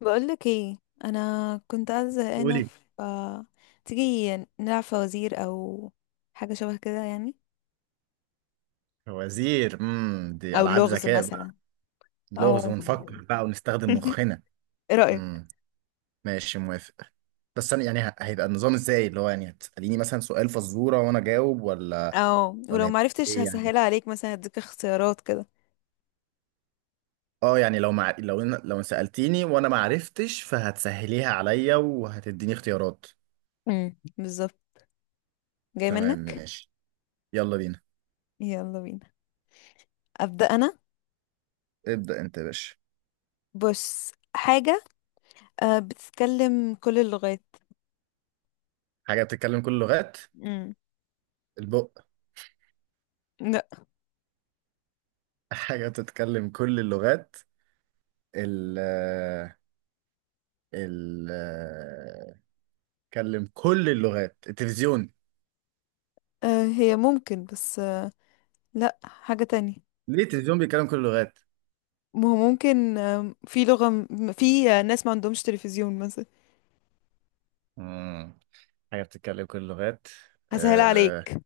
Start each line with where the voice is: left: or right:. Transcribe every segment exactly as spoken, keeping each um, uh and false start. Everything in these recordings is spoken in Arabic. left: بقولك ايه؟ انا كنت قاعده زهقانه
right: قولي.
left: ف تيجي نلعب فوازير او حاجه شبه كده يعني،
right: وزير امم دي
left: او
right: العاب
left: لغز
right: ذكاء
left: مثلا.
right: بقى. لغز
left: او
right: ونفكر بقى ونستخدم مخنا.
left: ايه رايك؟
right: امم ماشي، موافق. بس انا يعني ه- هيبقى النظام ازاي، اللي هو يعني هتساليني مثلا سؤال فزوره وانا اجاوب، ولا
left: او
right: ولا
left: ولو
right: هيبقى
left: معرفتش
right: ايه يعني؟
left: هسهلها عليك، مثلا اديك اختيارات كده.
right: اه يعني لو مع... لو إن... لو سالتيني وانا ما عرفتش فهتسهليها عليا وهتديني اختيارات.
left: امم، بالظبط. جاي
right: تمام
left: منك.
right: ماشي. يلا بينا.
left: يلا بينا. ابدا انا.
right: ابدا انت يا باشا.
left: بص حاجه، آه، بتتكلم كل اللغات.
right: حاجه بتتكلم كل اللغات.
left: امم.
right: البق.
left: لا.
right: حاجه بتتكلم كل اللغات. ال ال بيتكلم كل اللغات، التلفزيون.
left: آه، هي ممكن، بس آه، لا، حاجه تانية.
right: ليه التلفزيون بيتكلم كل اللغات؟
left: ما هو ممكن آه، في لغه م- في آه، ناس ما عندهمش تلفزيون مثلا.
right: مم. حاجة بتتكلم كل اللغات.
left: هسهل
right: آه
left: عليك.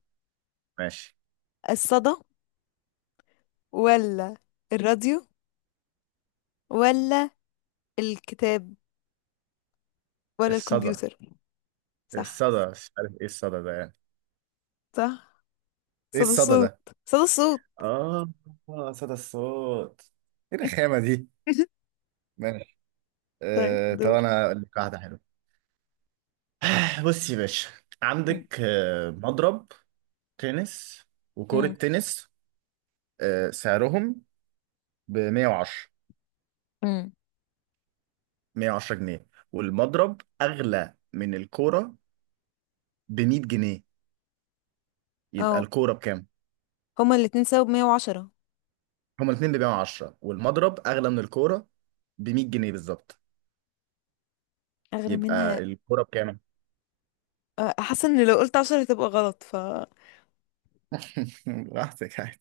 right: ماشي.
left: الصدى، ولا الراديو، ولا الكتاب، ولا
right: الصدى؟
left: الكمبيوتر؟ صح.
right: الصدى مش عارف ايه الصدى ده يعني.
left: صح.
right: ايه
left: صدى
right: الصدى
left: الصوت،
right: ده؟
left: صدى الصوت.
right: اه. آه، صدى الصوت. ايه الرخامة دي؟ ماشي.
left: طيب
right: آه طب
left: دور.
right: انا هقول لك واحدة حلوة. آه، بص يا باشا،
left: مم.
right: عندك آه، مضرب تنس وكرة
left: مم.
right: تنس. آه، سعرهم ب مية وعشرة.
left: مم.
right: مية وعشرة جنيه، والمضرب أغلى من الكورة ب مية جنيه. يبقى
left: اه،
right: الكوره بكام؟
left: هما الاتنين سبب مية وعشرة.
right: هما الاثنين بيبيعوا عشرة، والمضرب اغلى من الكوره ب مية جنيه بالظبط.
left: اغلى
right: يبقى
left: منها.
right: الكوره بكام؟
left: أه، حاسه ان لو قلت عشرة هتبقى غلط ف
right: براحتك عادي.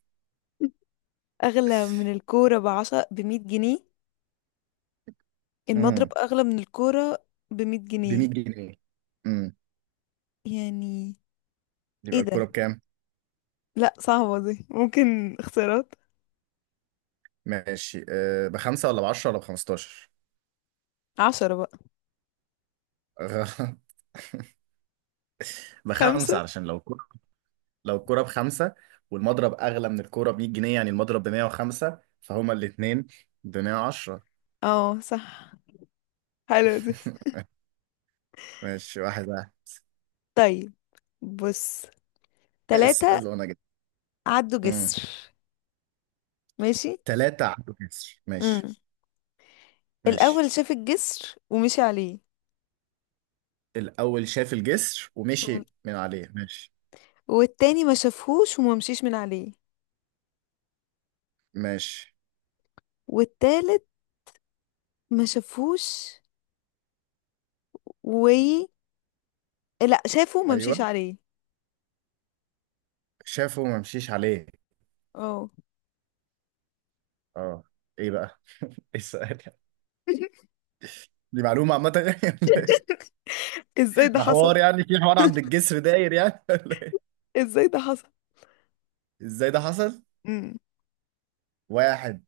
left: اغلى من الكوره بعشرة، بمية جنيه. المضرب
right: امم.
left: اغلى من الكوره بمية
right: ب
left: جنيه
right: مية جنيه. امم.
left: يعني.
right: يبقى
left: ايه ده؟
right: الكوره بكام؟
left: لا صعبه دي، ممكن اختيارات.
right: ماشي، أه، بخمسه ولا بعشره ولا بخمستاشر؟
left: عشرة بقى.
right: غ- بخمسه،
left: خمسة.
right: علشان لو الكوره، لو الكوره بخمسه والمضرب اغلى من الكوره ب مية جنيه، يعني المضرب ب مية وخمسة، فهما الاثنين ب مية وعشرة.
left: اه صح. حلو دي.
right: ماشي واحد واحد.
left: طيب بص، تلاتة
right: اسال وانا
left: عدوا
right: جاي.
left: جسر ماشي.
right: تلاتة عدوا جسر، ماشي
left: امم.
right: ماشي.
left: الأول شاف الجسر ومشي عليه.
right: الأول شاف الجسر
left: مم.
right: ومشي من عليه، ماشي
left: والتاني ما شافهوش وما مشيش من عليه.
right: ماشي.
left: والتالت ما شافهوش و لا شافه وما مشيش
right: أيوه،
left: عليه.
right: شافه وما مشيش عليه.
left: اه.
right: اه. إيه بقى؟ ايه السؤال يعني؟ دي معلومة عامة يعني ولا إيه؟
left: ازاي ده
right: ده
left: حصل؟
right: حوار يعني، في حوار عند الجسر داير يعني ولا إيه؟
left: ازاي ده حصل؟
right: إزاي ده حصل؟
left: امم.
right: واحد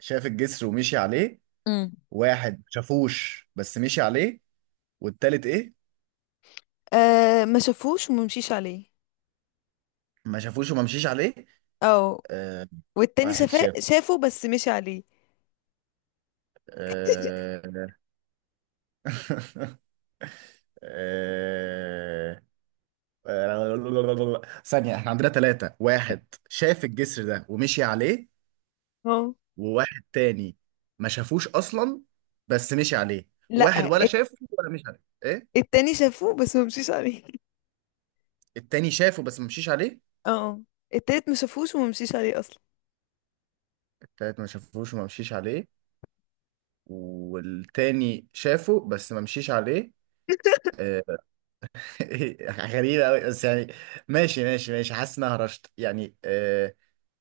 right: شاف الجسر ومشي عليه.
left: امم.
right: واحد ما شافوش بس مشي عليه. والتالت إيه؟
left: آه، ما شافهوش وما مشيش عليه.
right: ما شافوش وما مشيش عليه.
left: اه.
right: آه.
left: والتاني
right: واحد
left: شافه،
right: شاف.
left: شافه بس مشي عليه.
right: آه. آه. ثانية، احنا عندنا ثلاثة. واحد شاف الجسر ده ومشي عليه.
left: اه.
right: وواحد تاني ما شافوش أصلا بس مشي عليه.
left: لا
right: واحد ولا
left: الت-
right: شافه ولا مشي عليه، ايه.
left: التاني شافه بس ما مشيش عليه.
right: التاني شافه بس ما مشيش عليه.
left: اه. التالت ما شافوش وما مشيش عليه اصلا.
right: التالت ما شافوش وما مشيش عليه. والتاني شافه بس ما مشيش عليه. آه، غريبة أوي بس يعني. ماشي ماشي ماشي. حاسس إن أنا هرشت يعني. آه،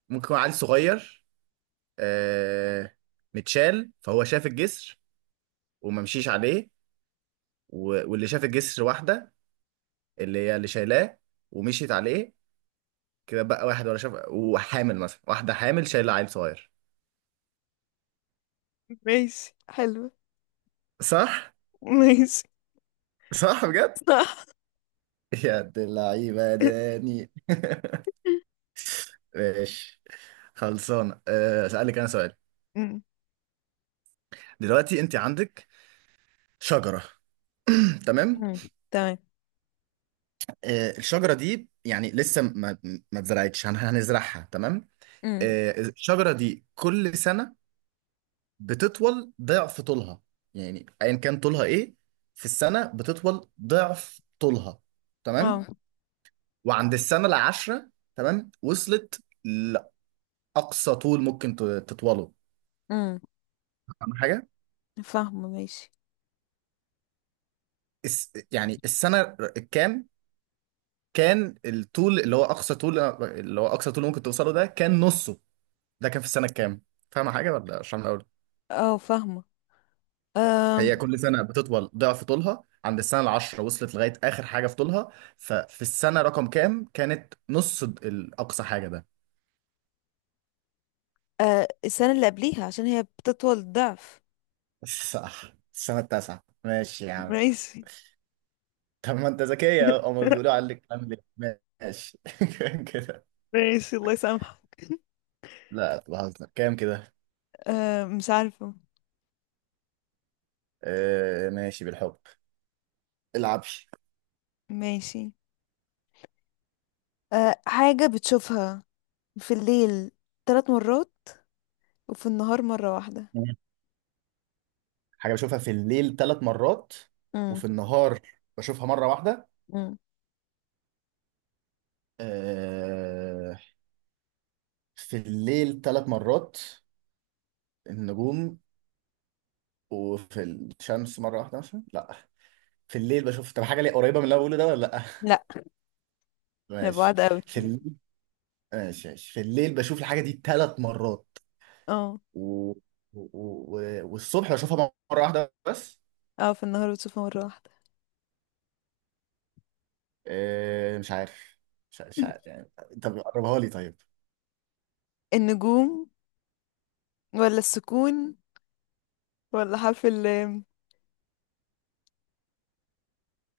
right: ممكن يكون عيل صغير، آه، متشال، فهو شاف الجسر وما مشيش عليه. و- واللي شاف الجسر واحدة، اللي هي اللي شايلاه ومشيت عليه. كده بقى، واحد ولا شاف، وحامل، مثلا واحدة حامل شايلة عيل صغير.
left: ماشي حلو.
right: صح؟
left: ماشي.
right: صح بجد؟
left: صح.
right: يا دي اللعيبة يا داني. ماشي. خلصانة. أه، أسألك أنا سؤال.
left: أمم،
right: دلوقتي أنت عندك شجرة. تمام؟
left: أمم، تمام.
right: أه الشجرة دي يعني لسه ما ما اتزرعتش هن- هنزرعها، تمام؟
left: أمم،
right: أه الشجرة دي كل سنة بتطول ضعف طولها، يعني ايا كان طولها ايه في السنه بتطول ضعف طولها.
left: اه.
right: تمام. وعند السنه العاشره، تمام، وصلت لاقصى طول ممكن ت- تطوله.
left: أمم.
right: فاهم حاجه؟
left: فاهمة ماشي.
right: الس- يعني السنه الكام كان الطول اللي هو اقصى طول، اللي هو اقصى طول ممكن توصله ده، كان نصه؟ ده كان في السنه الكام؟ فاهم حاجه ولا عشان؟
left: اه فاهمة. أم،
right: هي كل سنة بتطول ضعف طولها، عند السنة العشرة وصلت لغاية آخر حاجة في طولها، ففي السنة رقم كام كانت نص د- الأقصى حاجة ده؟
left: آه، السنة اللي قبليها، عشان هي بتطول الضعف.
right: صح. السنة التاسعة، ماشي يا عم.
left: ماشي.
right: طب ما أنت ذكية أهو، هما بيقولوا عليك عامل إيه؟ ماشي. كده.
left: ماشي، الله يسامحك.
right: لا بهزر كام كده.
left: أه مش عارفة.
right: آه ماشي بالحب. العبش.
left: ماشي. أه، حاجة بتشوفها في الليل ثلاث مرات وفي النهار مرة واحدة.
right: حاجة بشوفها في الليل ثلاث مرات، وفي
left: امم.
right: النهار بشوفها مرة واحدة.
left: امم.
right: آه. في الليل ثلاث مرات، النجوم. وفي الشمس مرة واحدة، مثلا. لا، في الليل بشوف. طب حاجة ليه قريبة من اللي أنا بقوله ده ولا لا؟
left: لا، انا
right: ماشي.
left: بعاد قوي.
right: في الليل. ماشي ماشي، في الليل بشوف الحاجة دي ثلاث مرات،
left: اه.
right: و... و... و... والصبح بشوفها مرة واحدة بس.
left: اه، في النهار بتشوفها مرة واحدة.
right: آه، مش عارف، مش عارف, مش عارف. يعني طب قربها لي طيب.
left: النجوم، ولا السكون، ولا حرف اللام؟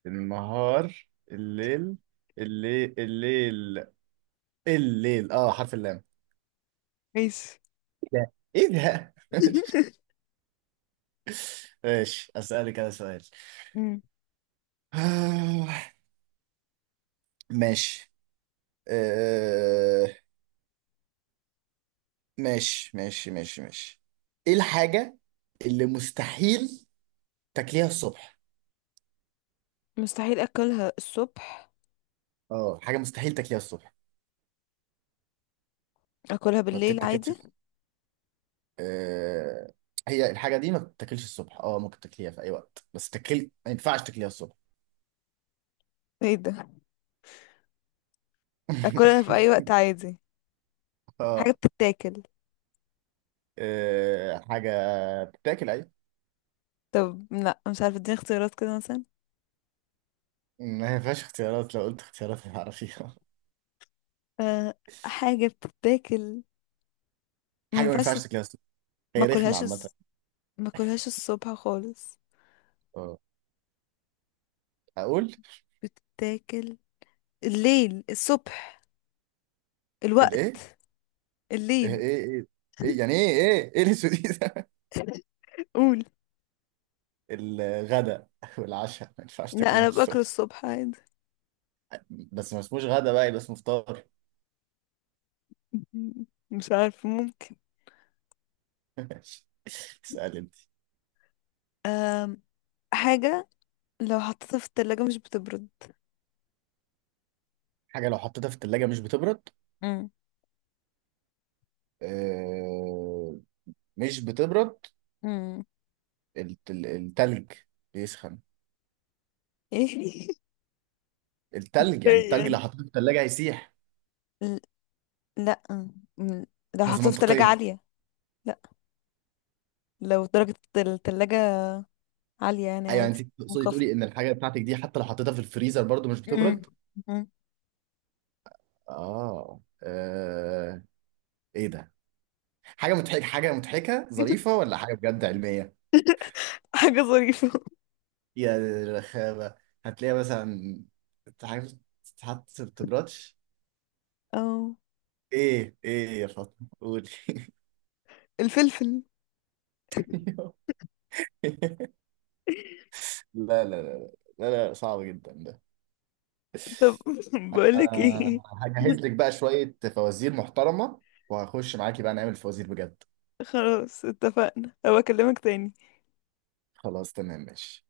right: النهار الليل، الليل الليل الليل اه، حرف اللام!
left: ماشي.
right: إيه ده؟ ايه ده؟ ماشي. ماشي، اسالك انا سؤال.
left: مم.
right: آه، ماشي. آه، ماشي ماشي ماشي ماشي. ايه الحاجة اللي مستحيل تاكليها الصبح؟
left: مستحيل اكلها الصبح.
right: اه، حاجة مستحيل تاكليها الصبح،
left: اكلها
right: ما
left: بالليل عادي.
right: بتتاكلش. آه... هي الحاجة دي ما بتتاكلش الصبح، اه، ممكن تاكليها في اي وقت بس تاكل، ما ينفعش تاكليها الصبح.
left: ايه ده؟ اكلها في اي وقت عادي. حاجة
right: اه.
left: بتتاكل.
right: آه، حاجة بتاكل ايوه.
left: طب لا مش عارفة، اديني اختيارات كده مثلا.
right: ما ينفعش اختيارات، لو قلت اختيارات هتعرفيها.
left: أه. حاجة بتتاكل ما
right: حاجة ما
left: ينفعش تت-
right: ينفعش تاكليها الصبح،
left: ما
right: هي رخمة
left: اكلهاش
right: عامة.
left: الص- ما اكلهاش الصبح خالص.
right: اه. اقول.
left: بتتاكل الليل، الصبح،
right: الايه؟
left: الوقت،
right: ايه
left: الليل.
right: ايه ايه إيه؟ يعني ايه ايه ايه الاسود دي؟
left: قول.
right: الغداء والعشاء ما ينفعش
left: لا
right: تاكليهم
left: انا باكل
right: الصبح.
left: الصبح عادي.
right: بس ما اسموش غدا بقى، يبقى اسمه فطار.
left: مم. مش عارفة، ممكن.
right: اسأل انت.
left: أم، حاجة لو حطيتها في التلاجة مش بتبرد.
right: حاجة لو حطيتها في التلاجة مش بتبرد.
left: مم.
right: آه، مش بتبرد.
left: مم.
right: الت- ال- التلج بيسخن.
left: ايه؟
right: التلج يعني،
left: إيه
right: التلج لو
left: يعني؟
right: حطيته في التلاجة هيسيح.
left: ل- لا م- لو
right: بس
left: حطيتها في تلاجة
right: منطقيا
left: عالية. لا، لو درجة التلاجة عالية يعني،
right: ايوه،
left: عادي.
right: يعني انت تقصدي تقولي
left: منخفضة.
right: ان الحاجة بتاعتك دي حتى لو حطيتها في الفريزر برضو مش
left: مم.
right: بتبرد.
left: مم.
right: اه, آه. ايه ده؟ حاجة مضحكة، حاجة مضحكة ظريفة ولا حاجة بجد علمية؟
left: حاجة ظريفة.
right: يا رخامة. هتلاقي مثلا حاجة تتحط في التبراتش.
left: اه
right: ايه ايه يا فاطمة قولي.
left: الفلفل.
right: لا لا لا لا لا صعب جدا ده.
left: طب. بقولك ايه،
right: آه، هجهز لك بقى شوية فوازير محترمة، وهخش معاكي بقى نعمل فوازير بجد.
left: خلاص اتفقنا، أبقى اكلمك تاني.
right: خلاص تمام ماشي.